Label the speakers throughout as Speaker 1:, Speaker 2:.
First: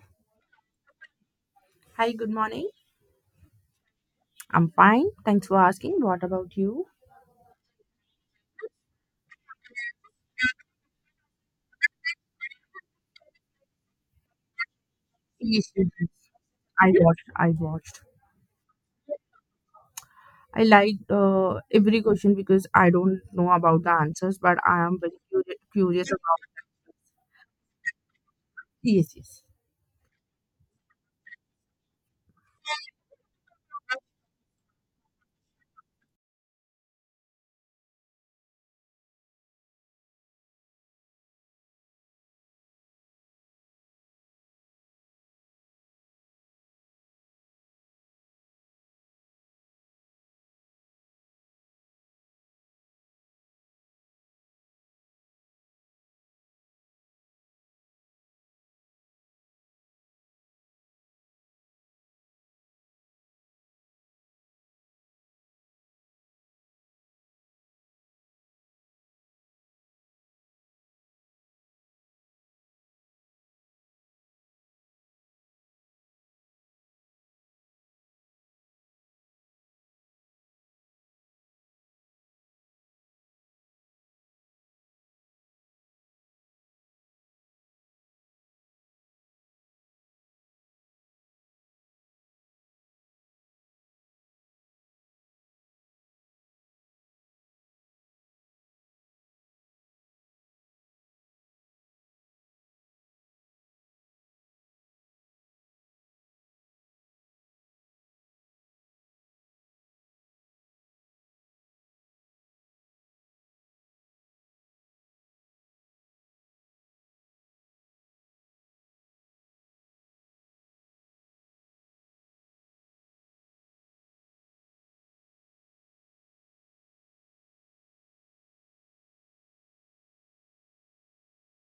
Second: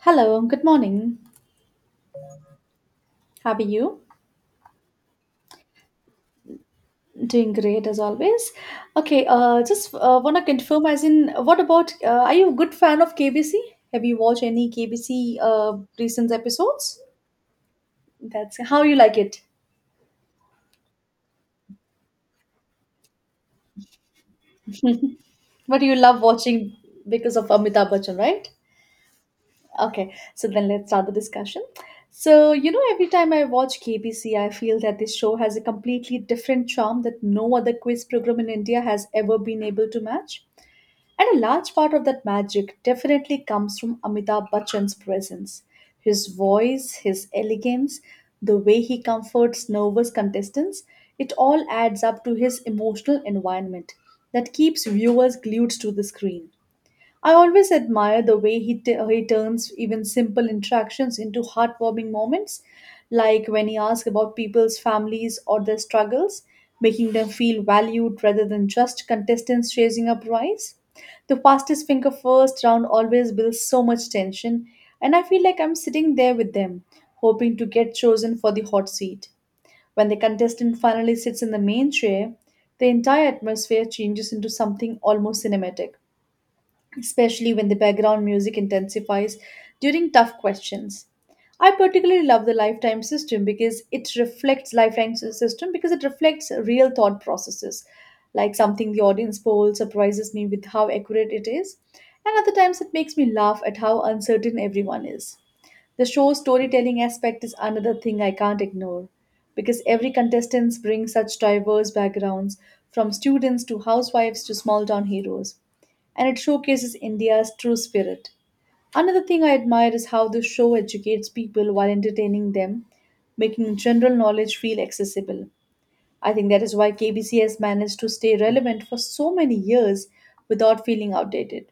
Speaker 1: Hello, good morning.
Speaker 2: Hi, good morning.
Speaker 1: How are you?
Speaker 2: I'm fine. Thanks for asking. What about you?
Speaker 1: Doing great as always. Okay, just want to confirm as in, what about, are you a good fan of KBC? Have you watched any KBC
Speaker 2: Yes, yes, yes.
Speaker 1: recent
Speaker 2: I
Speaker 1: episodes?
Speaker 2: watched. I watched.
Speaker 1: That's how you like it.
Speaker 2: I liked every question because I don't know about the answers, but I am very
Speaker 1: But you
Speaker 2: curious
Speaker 1: love
Speaker 2: about.
Speaker 1: watching because of Amitabh Bachchan, right?
Speaker 2: Yes, yes.
Speaker 1: Okay, so then let's start the discussion. So, you know, every time I watch KBC, I feel that this show has a completely different charm that no other quiz program in India has ever been able to match. And a large part of that magic definitely comes from Amitabh Bachchan's presence. His voice, his elegance, the way he comforts nervous contestants, it all adds up to his emotional environment that keeps viewers glued to the screen. I always admire the way he turns even simple interactions into heartwarming moments, like when he asks about people's families or their struggles, making them feel valued rather than just contestants chasing a prize. The fastest finger first round always builds so much tension, and I feel like I'm sitting there with them, hoping to get chosen for the hot seat. When the contestant finally sits in the main chair, the entire atmosphere changes into something almost cinematic, especially when the background music intensifies during tough questions. I particularly love the lifetime system because it reflects lifetime s- system because it reflects real thought processes, like something the audience poll surprises me with how accurate it is, and other times it makes me laugh at how uncertain everyone is. The show's storytelling aspect is another thing I can't ignore because every contestant brings such diverse backgrounds, from students to housewives to small town heroes, and it showcases India's true spirit. Another thing I admire is how the show educates people while entertaining them, making general knowledge feel accessible. I think that is why KBC has managed to stay relevant for so many years without feeling outdated.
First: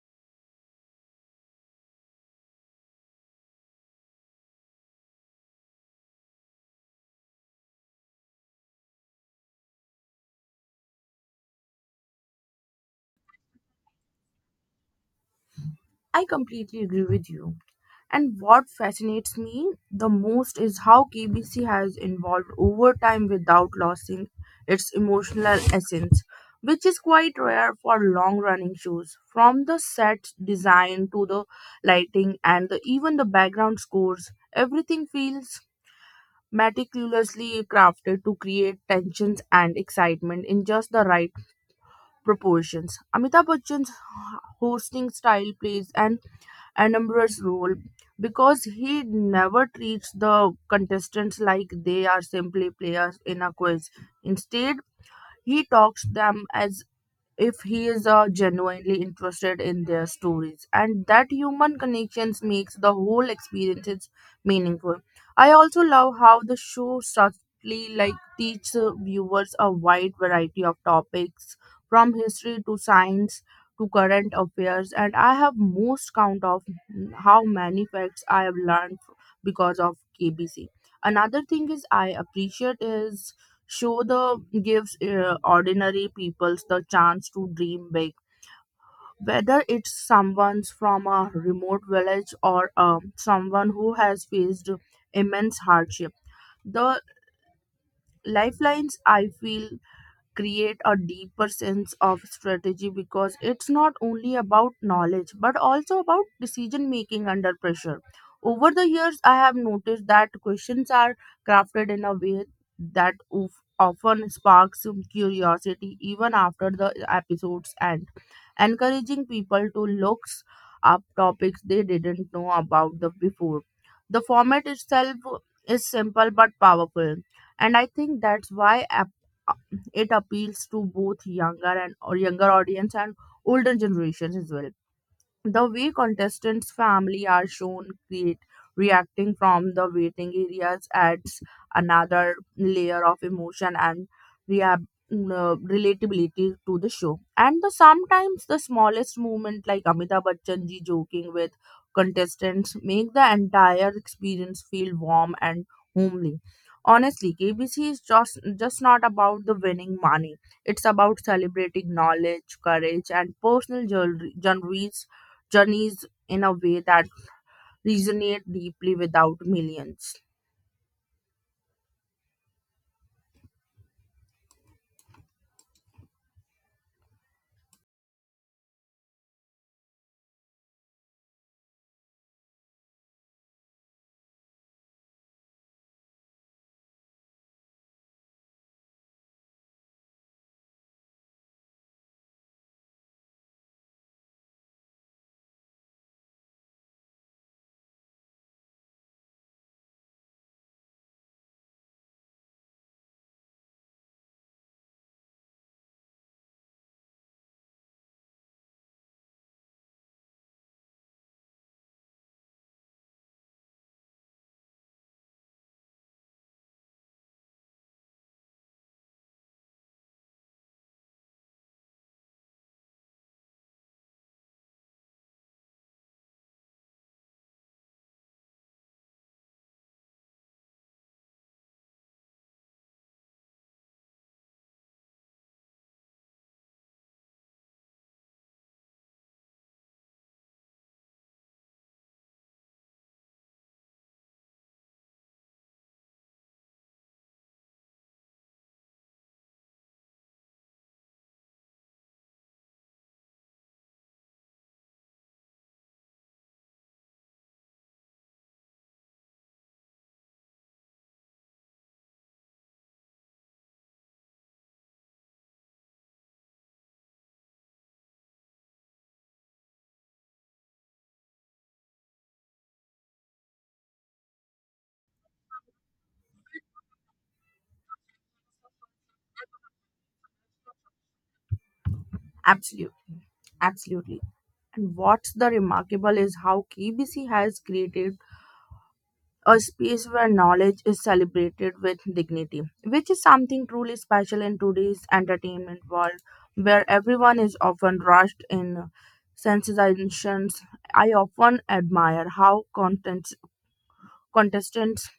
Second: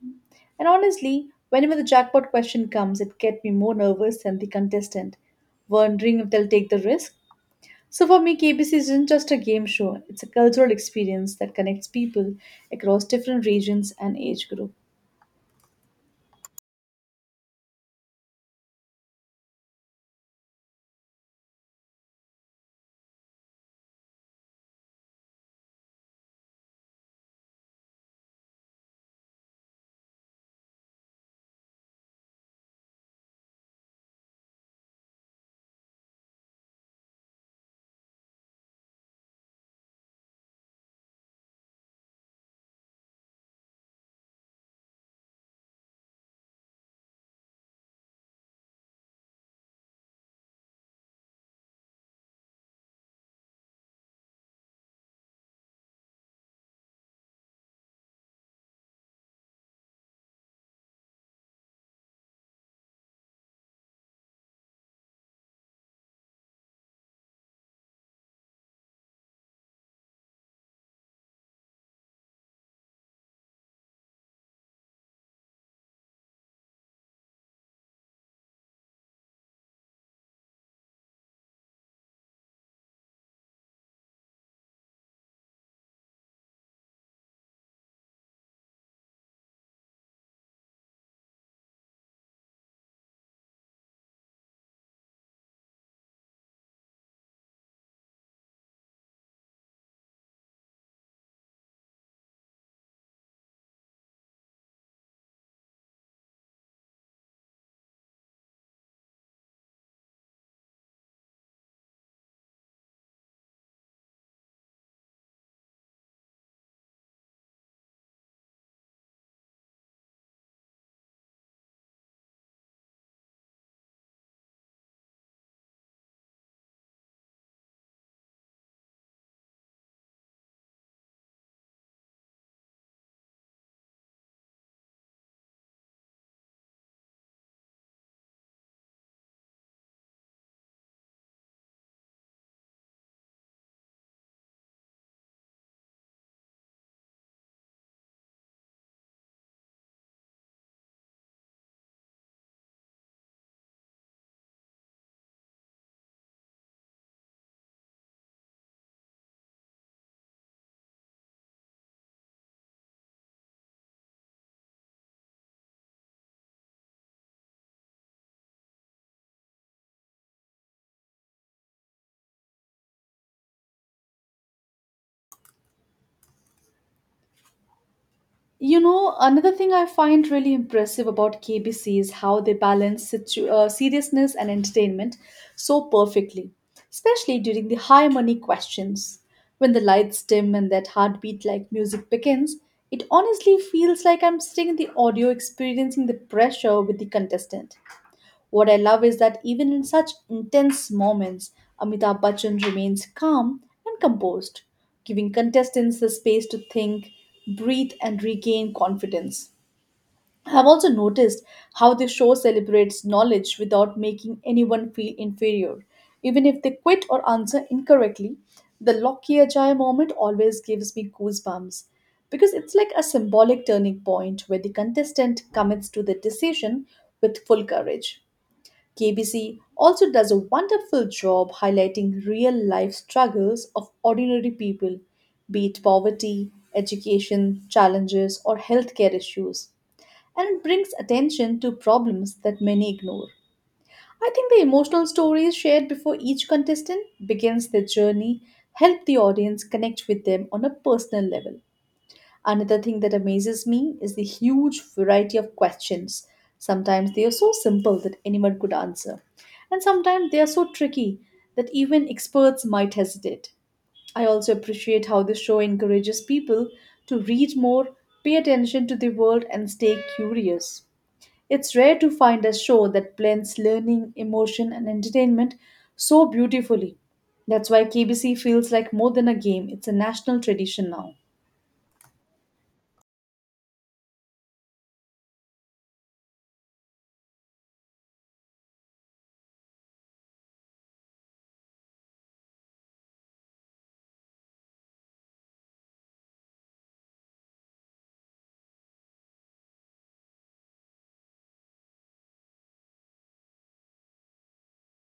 Speaker 1: And honestly, whenever the jackpot question comes, it gets me more nervous than the contestant, wondering if they'll take the risk. So for me, KBC isn't just a game show, it's a cultural experience that connects people across different regions and age groups.
Speaker 2: I completely agree with you. And what fascinates me the most is how KBC has evolved over time without losing its emotional essence, which is quite rare for long running shows. From the set design to the lighting even the background scores, everything feels meticulously crafted to create tensions and excitement in just the right proportions. Amitabh Bachchan's hosting style plays an Anumbra's role because he never treats the contestants like they are simply players in a quiz. Instead, he talks them as if he is genuinely interested in their stories, and that human connections makes the whole experience meaningful. I also love how the show subtly like teaches viewers a wide variety of topics, from history to science to current affairs, and I have most count of how many facts I have learned because of KBC. Another thing is I appreciate is show the gives ordinary people the chance to dream big, whether it's someone's from a remote village or someone who has faced immense hardship. The lifelines I feel create a deeper sense of strategy because it's not only about knowledge but also about decision making under pressure. Over the years, I have noticed that questions are crafted in a way that often sparks some curiosity even after the episode's end, encouraging people to look up topics they didn't know about the before. The format itself is simple but powerful, and I think that's why it appeals to both younger and or younger audience and older generations as well. The way contestants' family are shown create reacting from the waiting areas adds another layer of emotion and rea- relatability to the show. And the sometimes the smallest moment like Amitabh Bachchan ji joking with contestants make the entire experience feel warm and homely. Honestly, KBC is just not about the winning money. It's about celebrating knowledge, courage, and personal journeys in a way that resonate deeply without millions.
Speaker 1: You know, another thing I find really impressive about KBC is how they balance seriousness and entertainment so perfectly, especially during the high money questions. When the lights dim and that heartbeat like music begins, it honestly feels like I'm sitting in the audio experiencing the pressure with the contestant. What I love is that even in such intense moments, Amitabh Bachchan remains calm and composed, giving contestants the space to think, breathe, and regain confidence. I've also noticed how the show celebrates knowledge without making anyone feel inferior. Even if they quit or answer incorrectly, the Loki Ajay moment always gives me goosebumps because it's like a symbolic turning point where the contestant commits to the decision with full courage. KBC also does a wonderful job highlighting real life struggles of ordinary people, be it poverty, education, challenges, or healthcare issues, and it brings attention to problems that many ignore. I think the emotional stories shared before each contestant begins their journey help the audience connect with them on a personal level. Another thing that amazes me is the huge variety of questions. Sometimes they are so simple that anyone could answer, and sometimes they are so tricky that even experts might hesitate. I also appreciate how the show encourages people to read more, pay attention to the world, and stay curious. It's rare to find a show that blends learning, emotion, and entertainment so beautifully. That's why KBC feels like more than a game, it's a national tradition now.
Speaker 2: Absolute, absolutely. And what's the remarkable is how KBC has created a space where knowledge is celebrated with dignity, which is something truly special in today's entertainment world, where everyone is often rushed in sensitizations. I often admire how content Contestants,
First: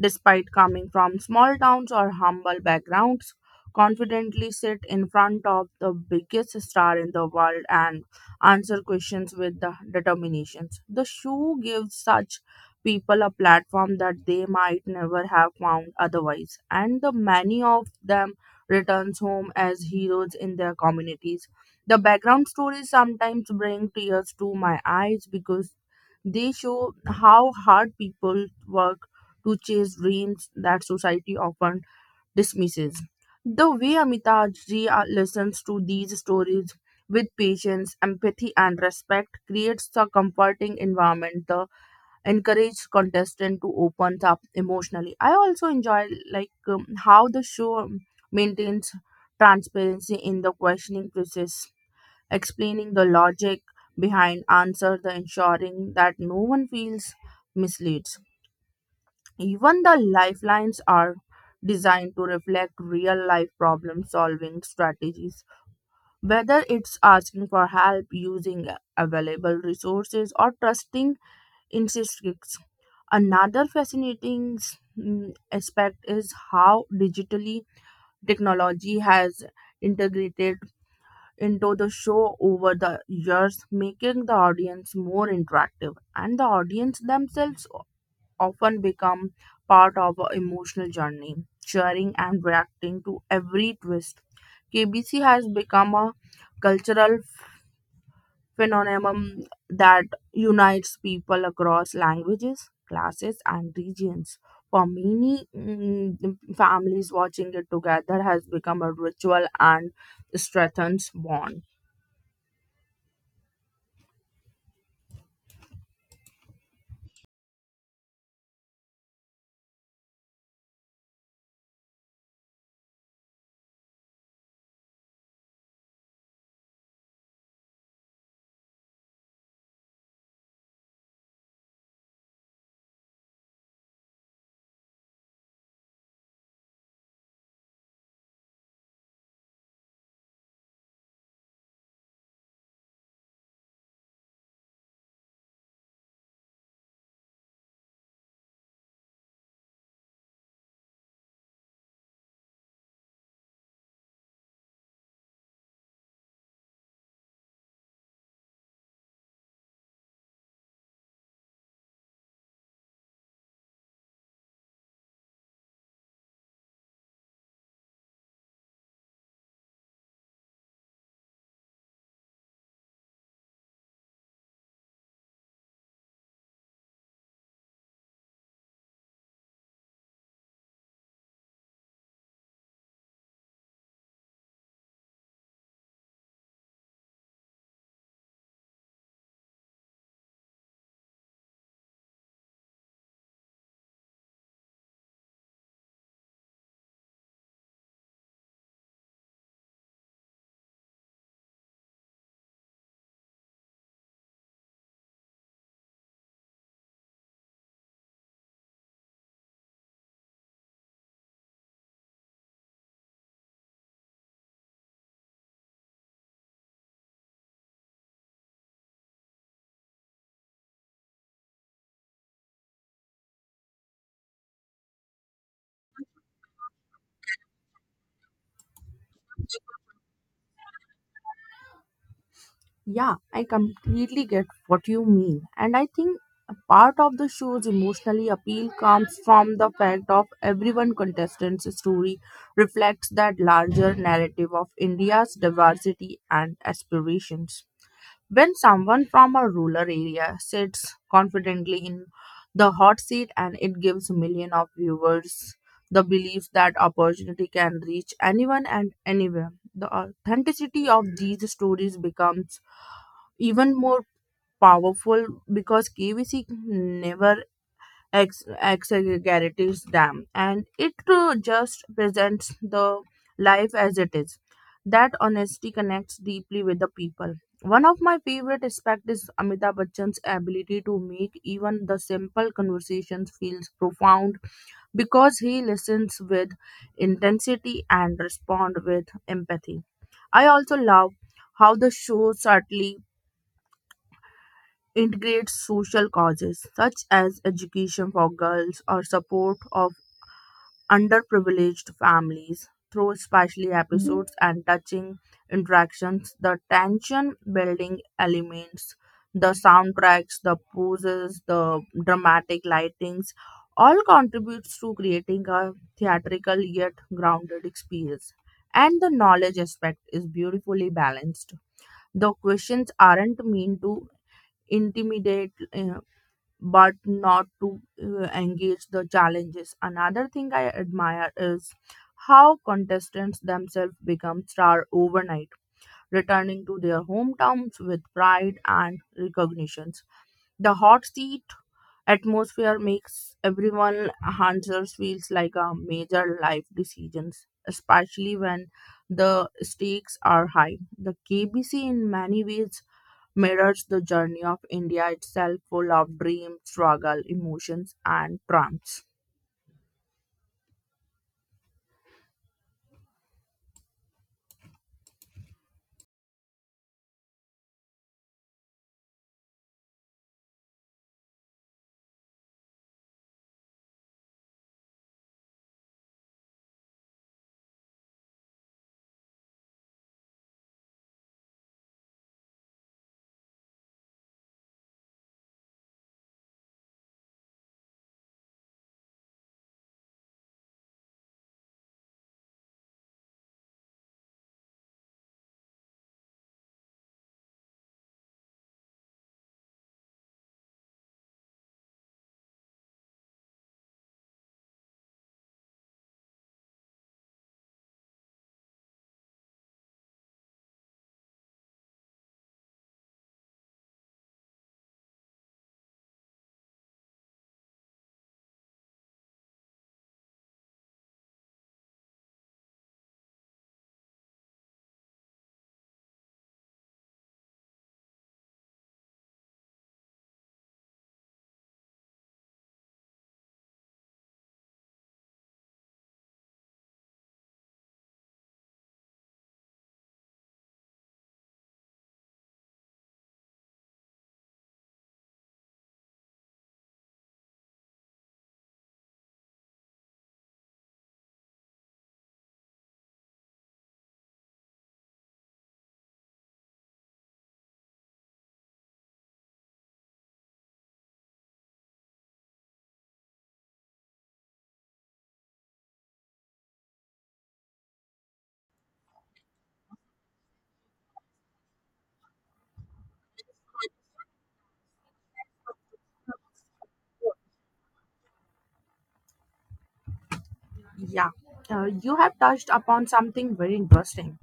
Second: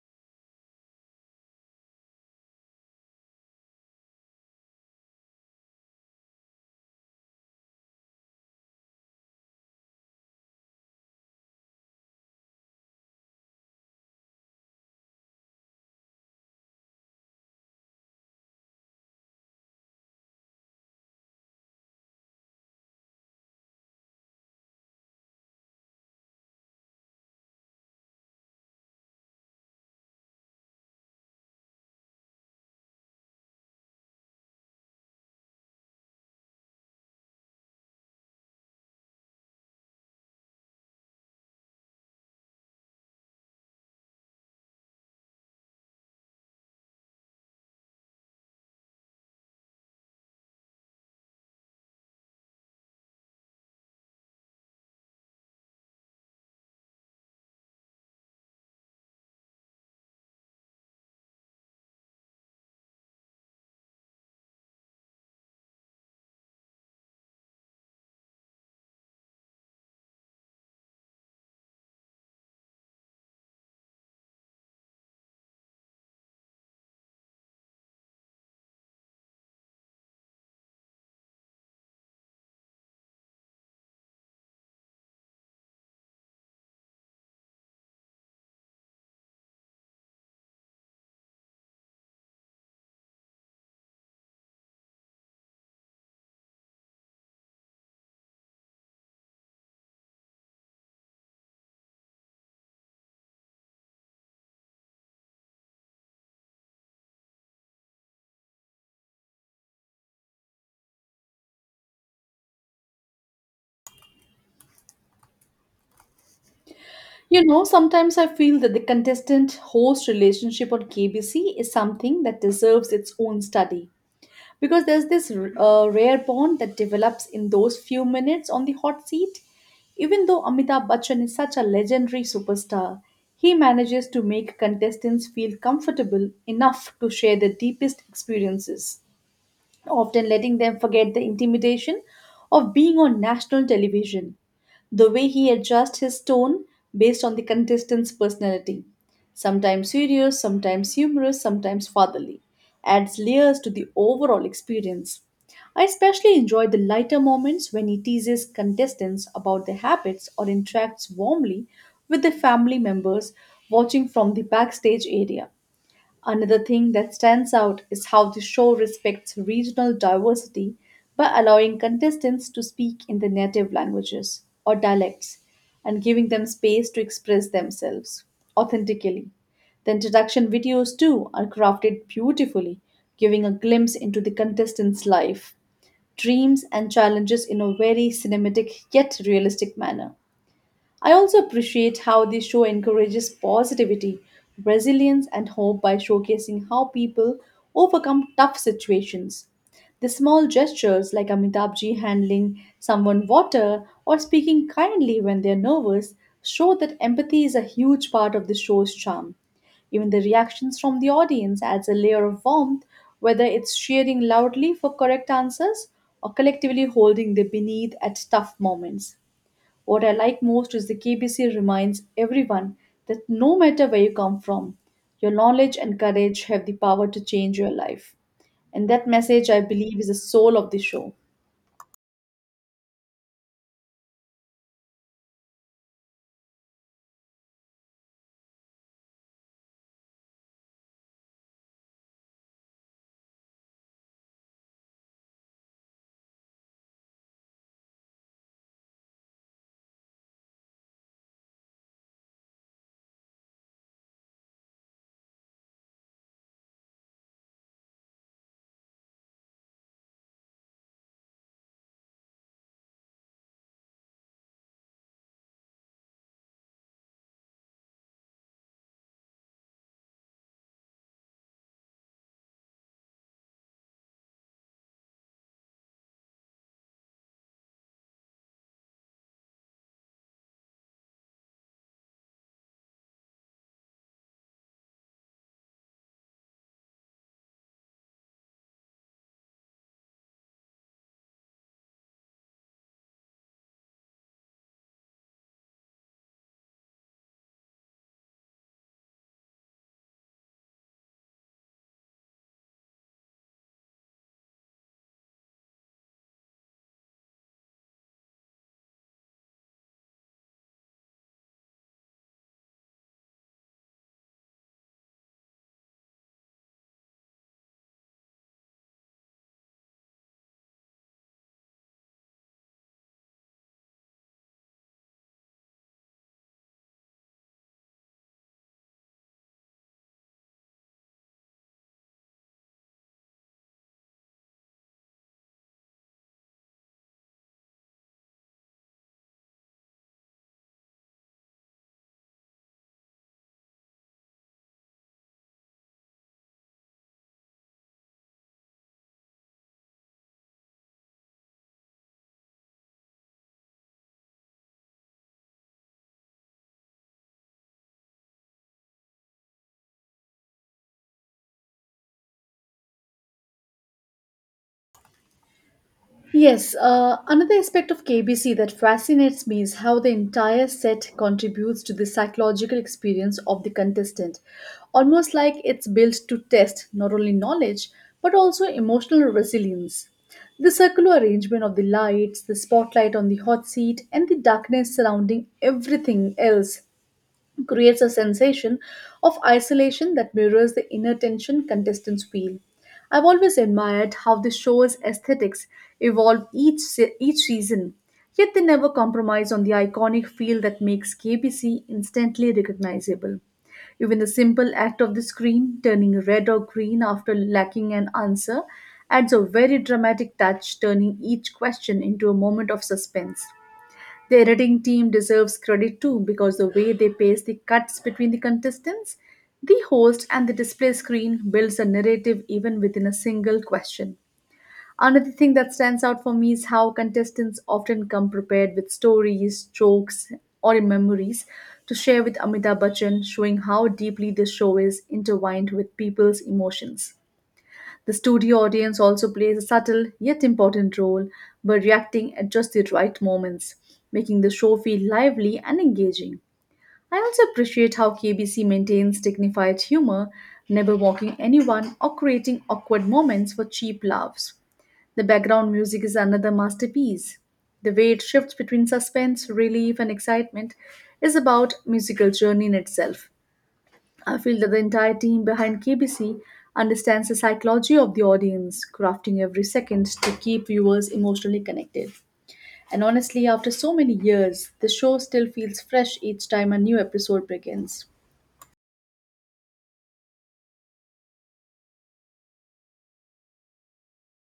Speaker 2: despite coming from small towns or humble backgrounds, confidently sit in front of the biggest star in the world and answer questions with the determination. The show gives such people a platform that they might never have found otherwise, and the many of them returns home as heroes in their communities. The background stories sometimes bring tears to my eyes because they show how hard people work to chase dreams that society often dismisses. The way Amitaji listens to these stories with patience, empathy, and respect creates a comforting environment that encourages contestant to open up emotionally. I also enjoy how the show maintains transparency in the questioning process, explaining the logic behind answer the ensuring that no one feels misleads. Even the lifelines are designed to reflect real life problem solving strategies, whether it's asking for help using available resources or trusting instincts. Another fascinating mm, aspect is how digitally technology has integrated into the show over the years, making the audience more interactive, and the audience themselves often become part of an emotional journey, cheering and reacting to every twist. KBC has become a cultural phenomenon that unites people across languages, classes, and regions. For many families, watching it together has become a ritual and strengthens bond.
Speaker 1: You know, sometimes I feel that the contestant host relationship on KBC is something that deserves its own study because there's this rare bond that develops in those few minutes on the hot seat. Even though Amitabh Bachchan is such a legendary superstar, he manages to make contestants feel comfortable enough to share their deepest experiences, often letting them forget the intimidation of being on national television. The way he adjusts his tone based on the contestant's personality, sometimes serious, sometimes humorous, sometimes fatherly, adds layers to the overall experience. I especially enjoy the lighter moments when he teases contestants about their habits or interacts warmly with the family members watching from the backstage area. Another thing that stands out is how the show respects regional diversity by allowing contestants to speak in their native languages or dialects and giving them space to express themselves authentically. The introduction videos, too, are crafted beautifully, giving a glimpse into the contestants' life, dreams, and challenges in a very cinematic yet realistic manner. I also appreciate how the show encourages positivity, resilience, and hope by showcasing how people overcome tough situations. The small gestures like Amitabhji handling someone water or speaking kindly when they're nervous show that empathy is a huge part of the show's charm. Even the reactions from the audience adds a layer of warmth, whether it's cheering loudly for correct answers or collectively holding the beneath at tough moments. What I like most is the KBC reminds everyone that no matter where you come from, your knowledge and courage have the power to change your life. And that message, I believe, is the soul of the show.
Speaker 2: Yeah, I completely get what you mean. And I think a part of the show's emotionally appeal comes from the fact of everyone contestant's story reflects that larger narrative of India's diversity and aspirations. When someone from a rural area sits confidently in the hot seat, and it gives millions of viewers the belief that opportunity can reach anyone and anywhere, the authenticity of these stories becomes even more powerful because KVC never exaggerates them, and it just presents the life as it is. That honesty connects deeply with the people. One of my favorite aspects is Amitabh Bachchan's ability to make even the simple conversations feels profound because he listens with intensity and respond with empathy. I also love how the show subtly integrates social causes such as education for girls or support of underprivileged families through special episodes and touching interactions. The tension building elements, the soundtracks, the poses, the dramatic lightings all contributes to creating a theatrical yet grounded experience. And the knowledge aspect is beautifully balanced. The questions aren't mean to intimidate but not to engage the challenges. Another thing I admire is how contestants themselves become star overnight, returning to their hometowns with pride and recognitions. The hot seat atmosphere makes everyone answers feels like a major life decisions, especially when the stakes are high. The KBC in many ways mirrors the journey of India itself, full of dreams, struggle, emotions, and triumphs.
Speaker 1: Yes, another aspect of KBC that fascinates me is how the entire set contributes to the psychological experience of the contestant. Almost like it's built to test not only knowledge but also emotional resilience. The circular arrangement of the lights, the spotlight on the hot seat, and the darkness surrounding everything else creates a sensation of isolation that mirrors the inner tension contestants feel. I've always admired how the show's aesthetics evolve each season, yet they never compromise on the iconic feel that makes KBC instantly recognizable. Even the simple act of the screen turning red or green after lacking an answer adds a very dramatic touch, turning each question into a moment of suspense. The editing team deserves credit too because the way they pace the cuts between the contestants, the host, and the display screen builds a narrative even within a single question. Another thing that stands out for me is how contestants often come prepared with stories, jokes, or memories to share with Amitabh Bachchan, showing how deeply this show is intertwined with people's emotions. The studio audience also plays a subtle yet important role by reacting at just the right moments, making the show feel lively and engaging. I also appreciate how KBC maintains dignified humor, never mocking anyone or creating awkward moments for cheap laughs. The background music is another masterpiece. The way it shifts between suspense, relief, and excitement is about musical journey in itself. I feel that the entire team behind KBC understands the psychology of the audience, crafting every second to keep viewers emotionally connected. And honestly, after so many years, the show still feels fresh each time a new episode begins.
Speaker 2: Yeah, you have touched upon something very interesting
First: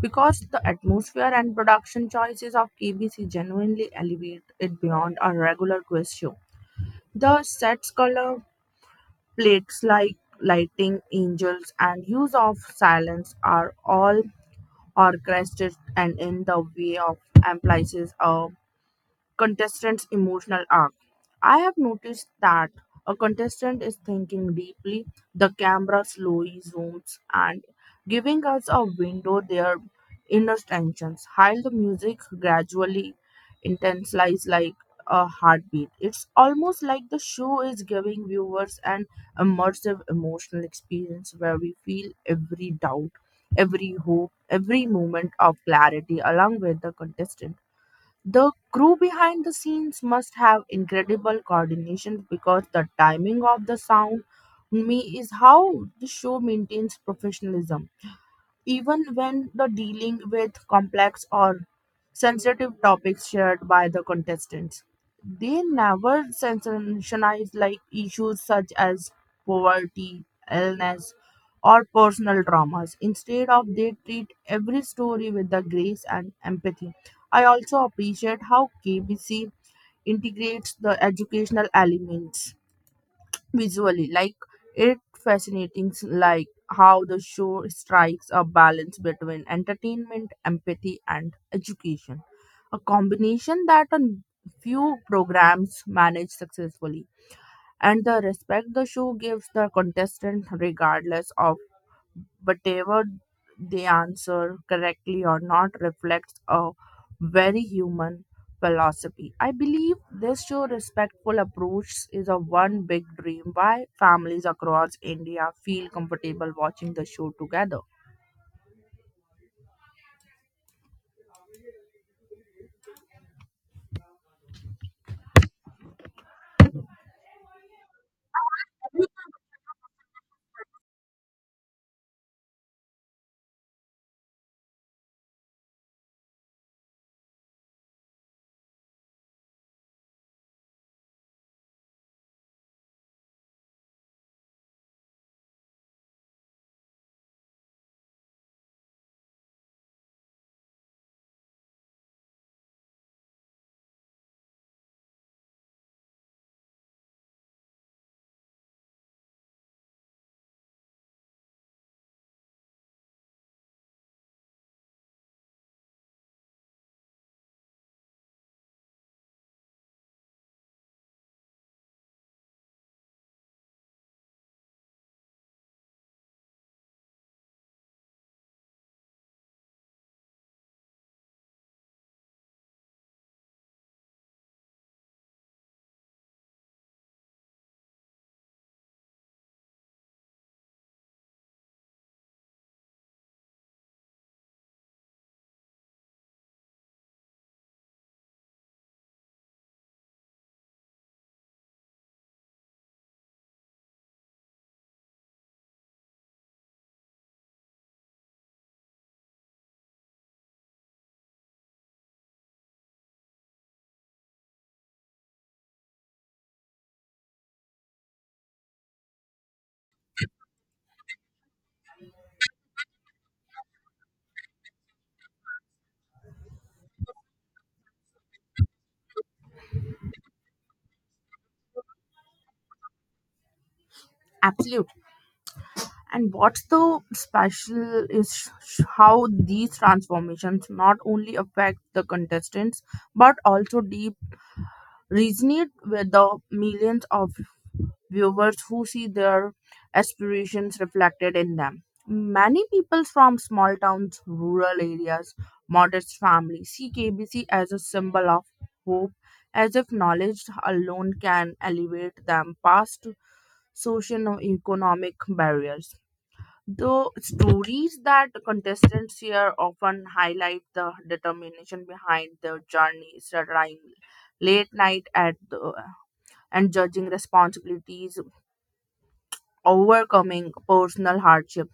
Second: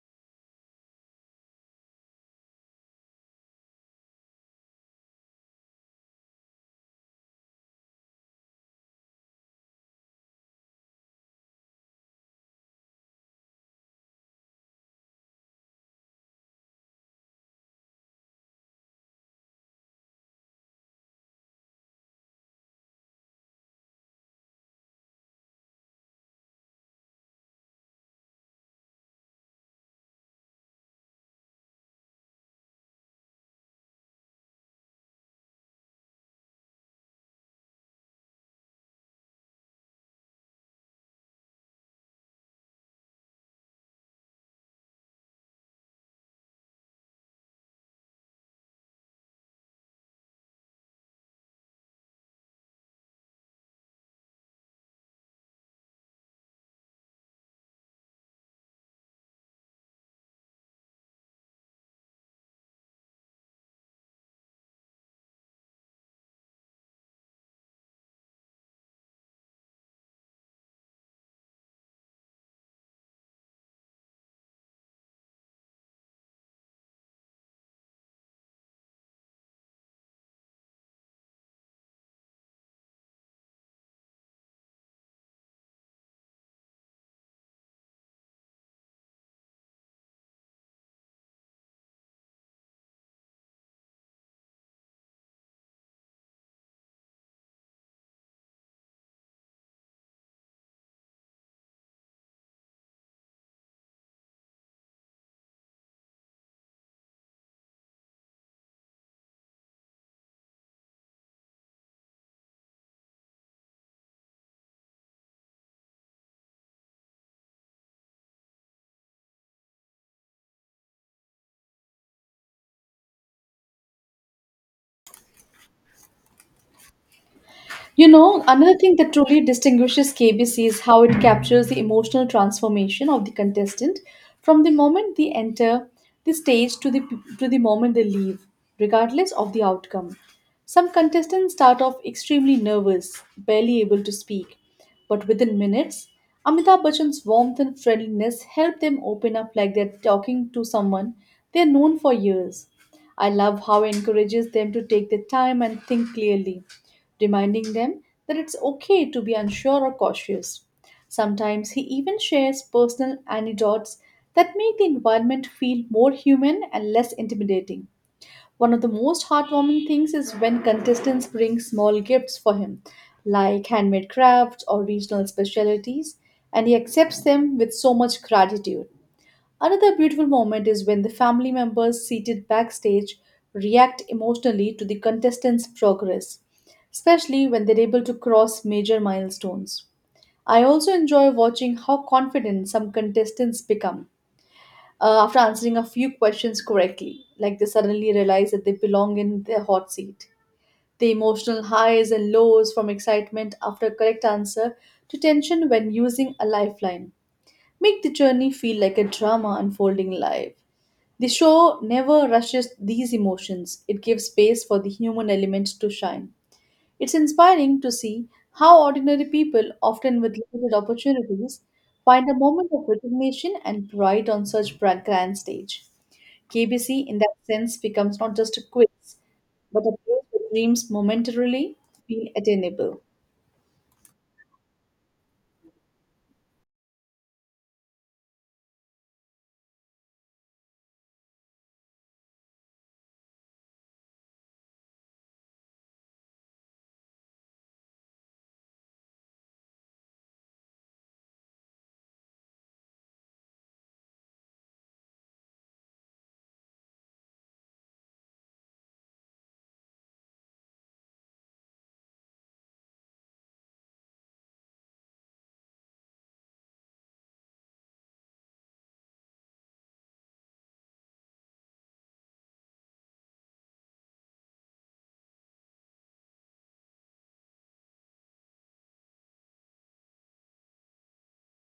Speaker 2: because the atmosphere and production choices of KBC genuinely elevate it beyond a regular quiz show. The sets color, plates like lighting, angels, and use of silence are all orchestrated and in the way of emphasizes a contestant's emotional arc. I have noticed that a contestant is thinking deeply, the camera slowly zooms and giving us a window their inner tensions, while the music gradually intensifies like a heartbeat. It's almost like the show is giving viewers an immersive emotional experience where we feel every doubt, every hope, every moment of clarity along with the contestant. The crew behind the scenes must have incredible coordination because the timing of the sound me is how the show maintains professionalism even when the dealing with complex or sensitive topics shared by the contestants. They never sensationalize like issues such as poverty, illness, or personal traumas. Instead of they treat every story with the grace and empathy. I also appreciate how KBC integrates the educational elements visually like it fascinating like how the show strikes a balance between entertainment empathy and education, a combination that a few programs manage successfully, and the respect the show gives the contestant regardless of whatever they answer correctly or not reflects a very human philosophy. I believe this show respectful approach is a one big dream why families across India feel comfortable watching the show together.
Speaker 1: You know, another thing that truly distinguishes KBC is how it captures the emotional transformation of the contestant from the moment they enter the stage to the moment they leave, regardless of the outcome. Some contestants start off extremely nervous, barely able to speak, but within minutes, Amitabh Bachchan's warmth and friendliness help them open up like they're talking to someone they're known for years. I love how he encourages them to take their time and think clearly, reminding them that it's okay to be unsure or cautious. Sometimes he even shares personal anecdotes that make the environment feel more human and less intimidating. One of the most heartwarming things is when contestants bring small gifts for him, like handmade crafts or regional specialties, and he accepts them with so much gratitude. Another beautiful moment is when the family members seated backstage react emotionally to the contestants' progress, especially when they're able to cross major milestones. I also enjoy watching how confident some contestants become after answering a few questions correctly. Like they suddenly realize that they belong in their hot seat. The emotional highs and lows, from excitement after a correct answer to tension when using a lifeline, make the journey feel like a drama unfolding live. The show never rushes these emotions, it gives space for the human element to shine. It's inspiring to see how ordinary people, often with limited opportunities, find a moment of recognition and pride on such grand stage. KBC, in that sense, becomes not just a quiz, but a place where dreams momentarily feel attainable.
Speaker 2: Absolute. And what's the special is how these transformations not only affect the contestants but also deep resonate with the millions of viewers who see their aspirations reflected in them. Many people from small towns, rural areas, modest families see KBC as a symbol of hope, as if knowledge alone can elevate them past social economic barriers. The stories that contestants share often highlight the determination behind their journeys, studying late night at the, and judging responsibilities overcoming personal hardship.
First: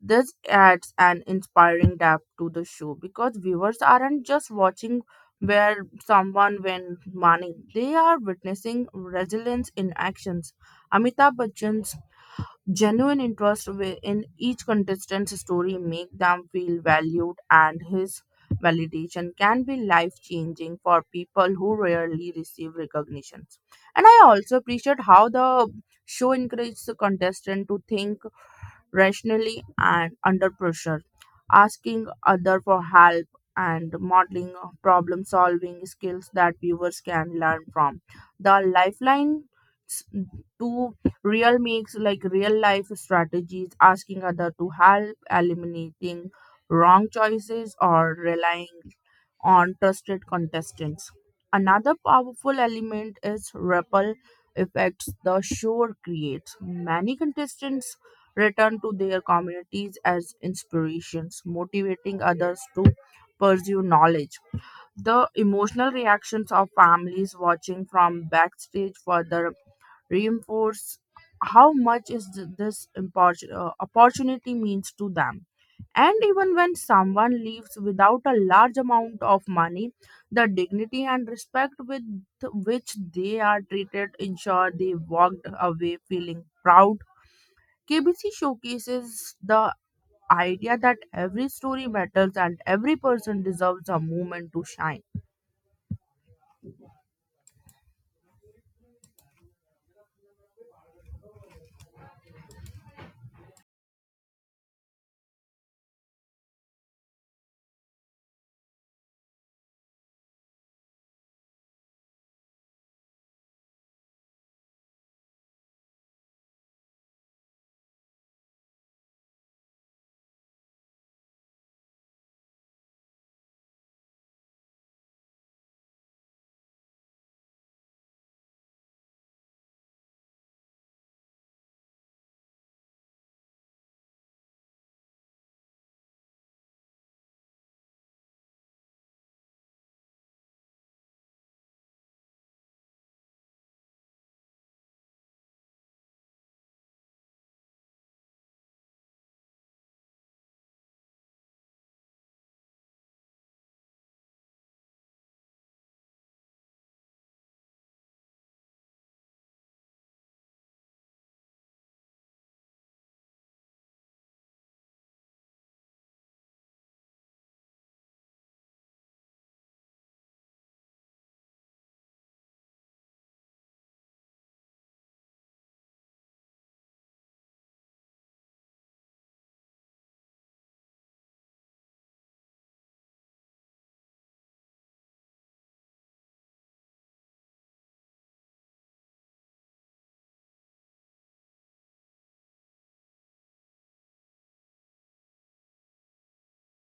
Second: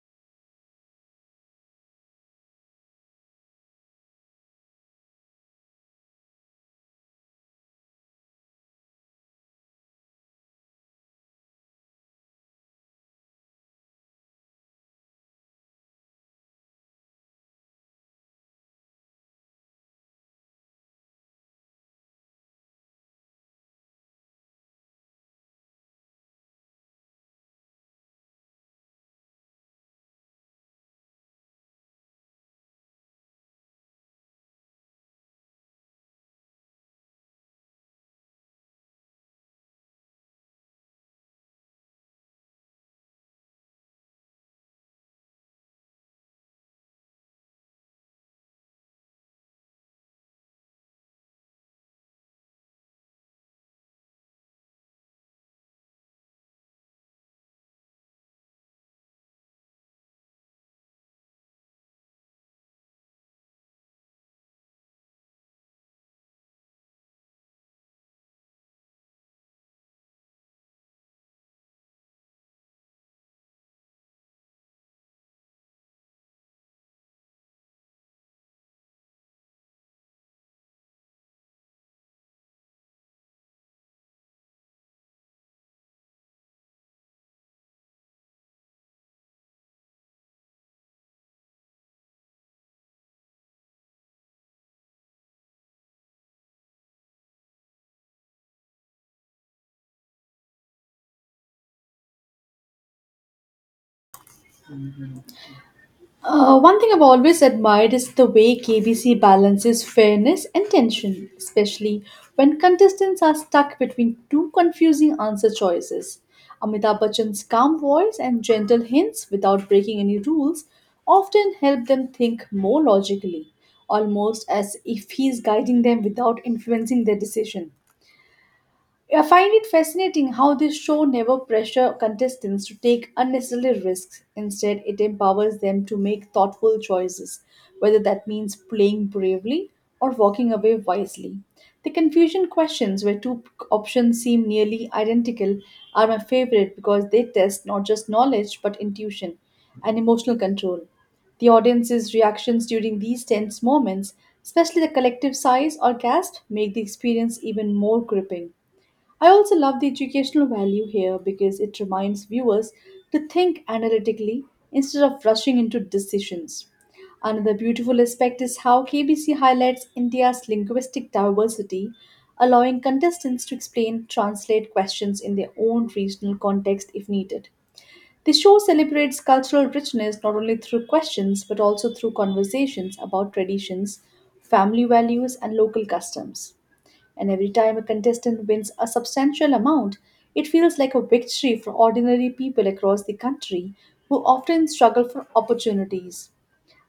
Speaker 2: This adds an inspiring depth to the show because viewers aren't just watching where someone wins money, they are witnessing resilience in actions. Amitabh Bachchan's Genuine interest in each contestant's story make them feel valued, and his validation can be life changing for people who rarely receive recognitions. And I also appreciate how the show encourages the contestant to think rationally and under pressure, asking other for help and modeling problem solving skills that viewers can learn from. The lifeline to real makes like real life strategies, asking other to help, eliminating wrong choices or relying on trusted contestants. Another powerful element is ripple effects the show creates. Many contestants return to their communities as inspirations, motivating others to pursue knowledge. The emotional reactions of families watching from backstage further reinforce how much is opportunity means to them. And even when someone leaves without a large amount of money, the dignity and respect with which, they are treated ensure they walked away feeling proud. KBC showcases the idea that every story matters and every person deserves a moment to shine.
Speaker 1: One thing I've always admired is the way KBC balances fairness and tension, especially when contestants are stuck between two confusing answer choices. Amitabh Bachchan's calm voice and gentle hints without breaking any rules often help them think more logically, almost as if he's guiding them without influencing their decision. I find it fascinating how this show never pressure contestants to take unnecessary risks. Instead, it empowers them to make thoughtful choices, whether that means playing bravely or walking away wisely. The confusion questions, where two options seem nearly identical, are my favorite because they test not just knowledge but intuition and emotional control. The audience's reactions during these tense moments, especially the collective sighs or gasp, make the experience even more gripping. I also love the educational value here because it reminds viewers to think analytically instead of rushing into decisions. Another beautiful aspect is how KBC highlights India's linguistic diversity, allowing contestants to explain, translate questions in their own regional context if needed. The show celebrates cultural richness not only through questions but also through conversations about traditions, family values, and local customs. And every time a contestant wins a substantial amount, it feels like a victory for ordinary people across the country who often struggle for opportunities.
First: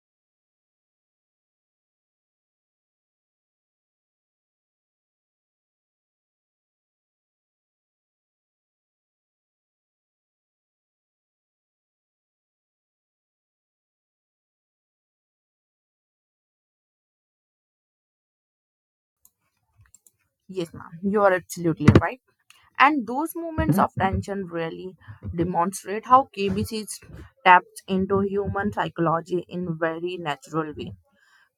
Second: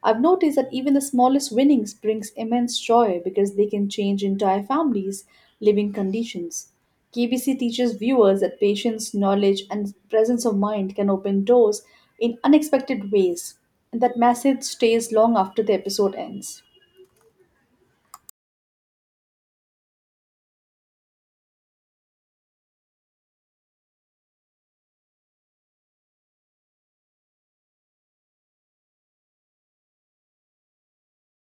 Speaker 1: I've noticed that even the smallest winnings brings immense joy because they can change entire families' living conditions. KBC teaches viewers that patience, knowledge, and presence of mind can open doors in unexpected ways, and that message stays long after the episode ends.
Speaker 2: Yes, ma'am, you are absolutely right. And those moments of tension really demonstrate how KBC taps into human psychology in very natural way.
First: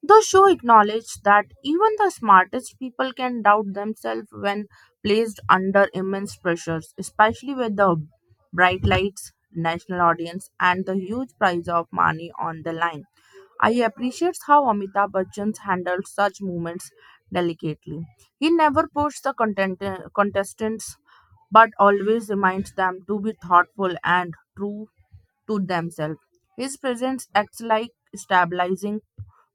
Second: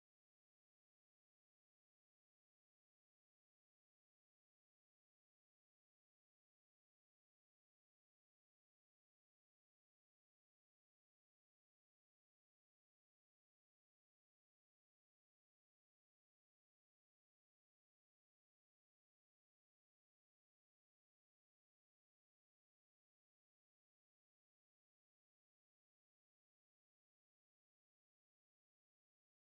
Speaker 2: The show acknowledged that even the smartest people can doubt themselves when placed under immense pressures, especially with the bright lights, national audience, and the huge prize of money on the line. I appreciate how Amitabh Bachchan handled such moments delicately. He never pushed the contestants but always reminds them to be thoughtful and true to themselves. His presence acts like stabilizing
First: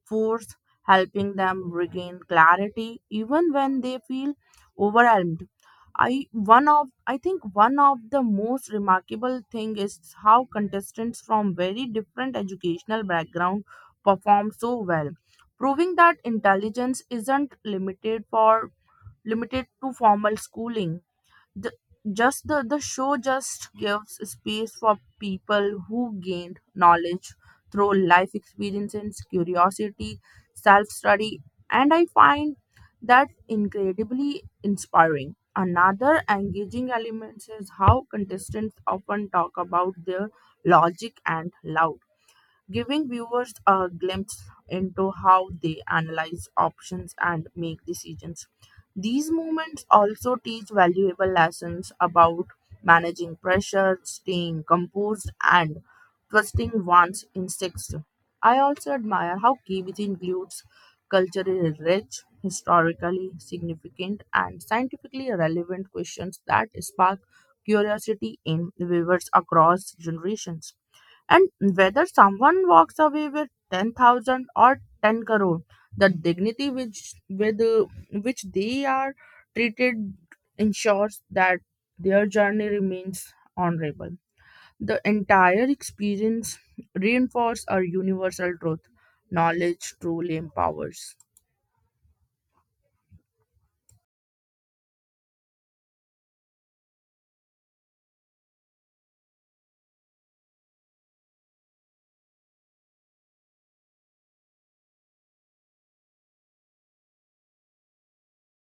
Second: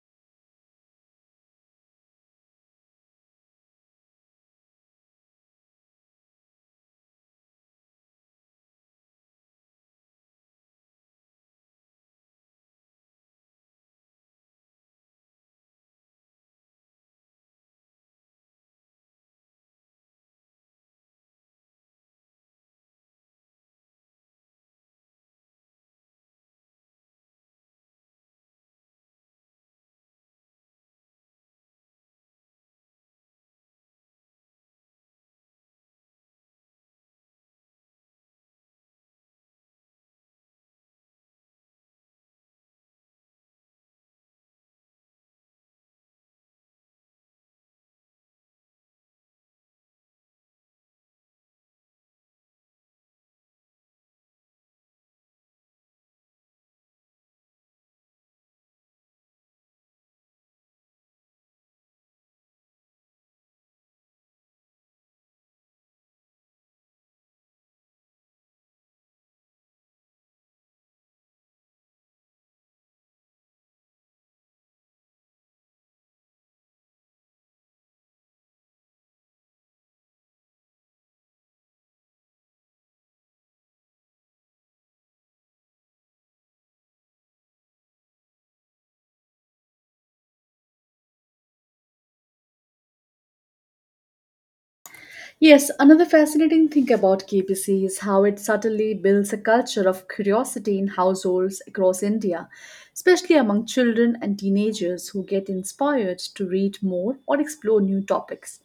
Speaker 2: force, helping them regain clarity even when they feel overwhelmed. I think one of the most remarkable thing is how contestants from very different educational background perform so well, proving that intelligence isn't limited to formal schooling. the, the show just gives space for people who gained knowledge through life experiences, curiosity, self-study, and I find that incredibly inspiring. Another engaging element is how contestants often talk about their logic and love, giving viewers a glimpse into how they analyze options and make decisions. These moments also teach valuable lessons about managing pressure, staying composed, and trusting one's instincts. I also admire how Kiwis includes culturally rich, historically significant, and scientifically relevant questions that spark curiosity in viewers across generations. And whether someone walks away with 10,000 or 10 crore, the dignity which they are treated ensures that their journey remains honorable. The entire experience reinforces our universal truth knowledge truly empowers.
Speaker 1: Yes, another fascinating thing about KPC is how it subtly builds a culture of curiosity in households across India, especially among children and teenagers who get inspired to read more or explore new topics.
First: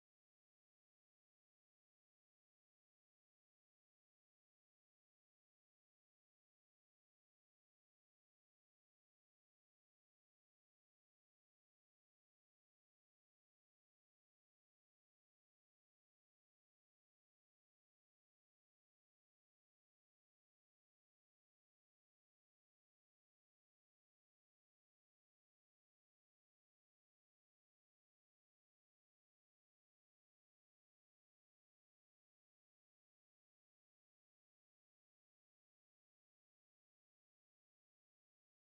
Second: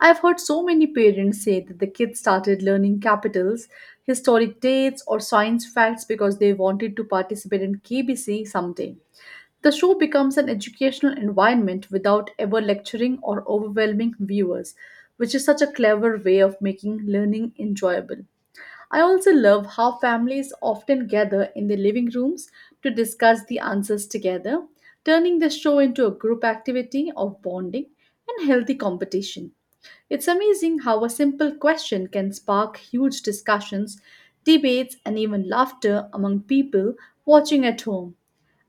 Speaker 1: I've heard so many parents say that the kids started learning capitals, historic dates, or science facts because they wanted to participate in KBC someday. The show becomes an educational environment without ever lecturing or overwhelming viewers, which is such a clever way of making learning enjoyable. I also love how families often gather in their living rooms to discuss the answers together, turning the show into a group activity of bonding and healthy competition. It's amazing how a simple question can spark huge discussions, debates, and even laughter among people watching at home.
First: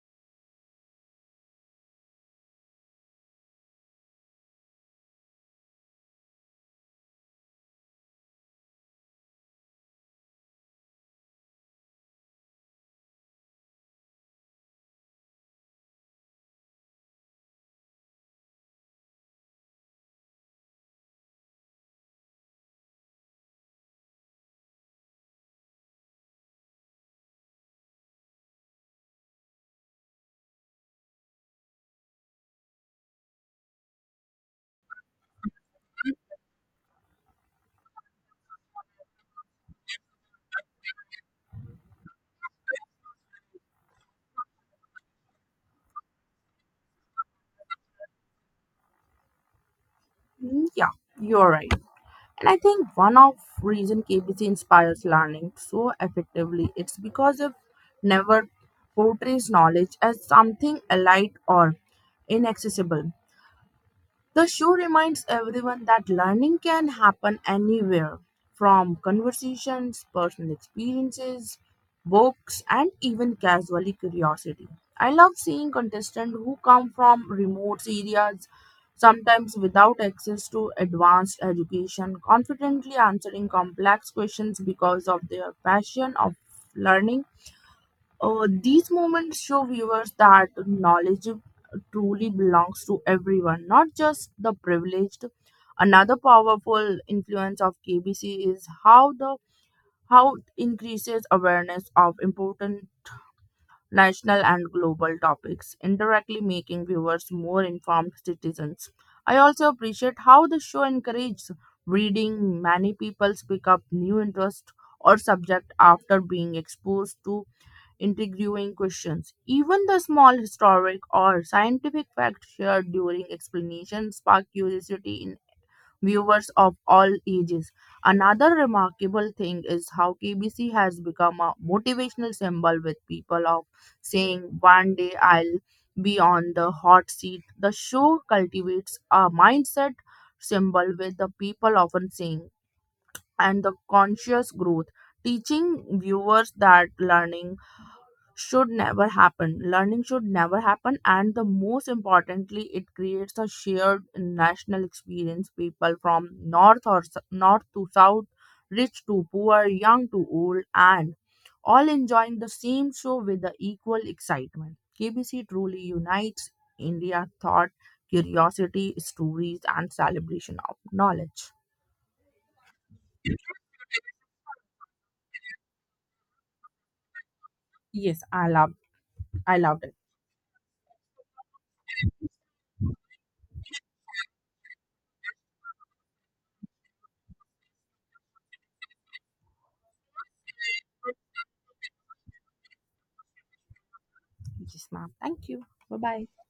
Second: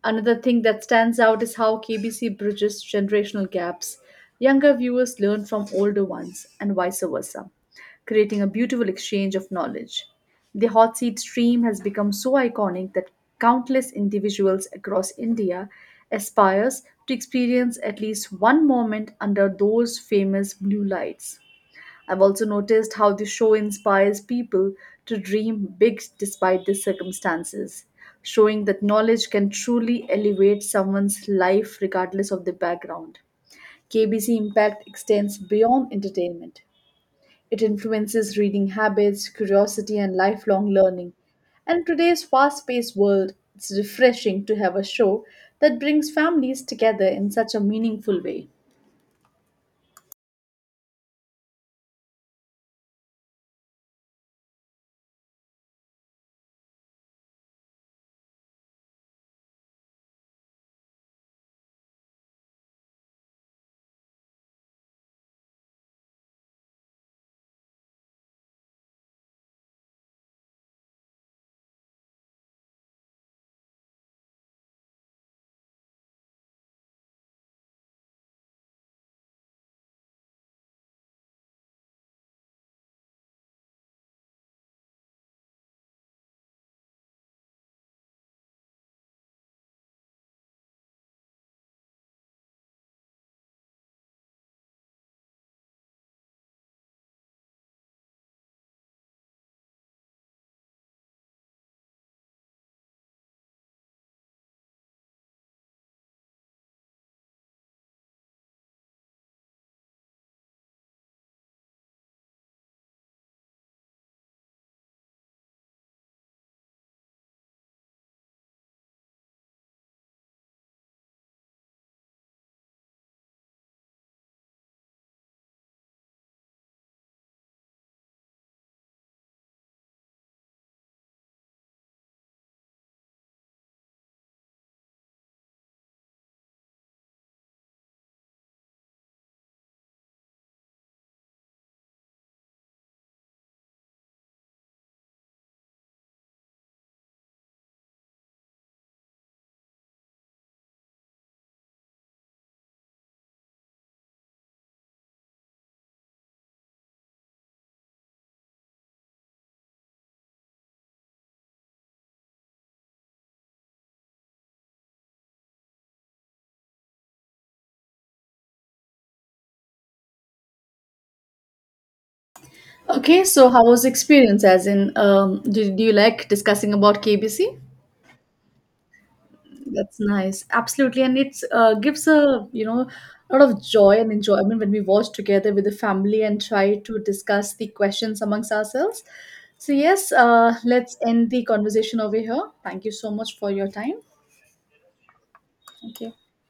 Speaker 1: Another thing that stands out is how KBC bridges generational gaps. Younger viewers learn from older ones, and vice versa, creating a beautiful exchange of knowledge. The hot seat stream has become so iconic that countless individuals across India aspires to experience at least one moment under those famous blue lights. I've also noticed how the show inspires people to dream big despite the circumstances, showing that knowledge can truly elevate someone's life regardless of the background. KBC Impact extends beyond entertainment. It influences reading habits, curiosity, and lifelong learning. And in today's fast paced world, it's refreshing to have a show that brings families together in such a meaningful way.
Speaker 2: Yeah, you're right. And I think one of reason KBC inspires learning so effectively it's because it never portrays knowledge as something elite or inaccessible. The show reminds everyone that learning can happen anywhere, from conversations, personal experiences, books, and even casually curiosity. I love seeing contestants who come from remote areas, sometimes without access to advanced education, confidently answering complex questions because of their passion of learning. These moments show viewers that knowledge truly belongs to everyone, not just the privileged. Another powerful influence of KBC is how it increases awareness of important national and global topics, indirectly making viewers more informed citizens. I also appreciate how the show encourages reading. Many people pick up new interest or subject after being exposed to interviewing questions. Even the small historic or scientific facts shared during explanation spark curiosity in viewers of all ages. Another remarkable thing is how KBC has become a motivational symbol with people of saying, "One day I'll be on the hot seat." The show cultivates a mindset symbol with the people often saying, and the conscious growth, teaching viewers that learning should never happen. Learning should never happen, and the most importantly, it creates a shared national experience. People from north to south, rich to poor, young to old, and all enjoying the same show with the equal excitement. KBC truly unites India thought, curiosity, stories, and celebration of knowledge.
Speaker 1: Okay, so how was the experience? As in, did you like discussing about KBC?
Speaker 2: Yes, I loved it.
Speaker 1: That's nice. Absolutely. And it's gives a, a lot of joy and enjoyment when we watch together with the family and try to discuss the questions amongst ourselves. So yes, let's end the conversation over here. Thank you so much for your time.
Speaker 2: Yes, ma'am. Thank you. Bye
Speaker 1: Thank you.
Speaker 2: bye.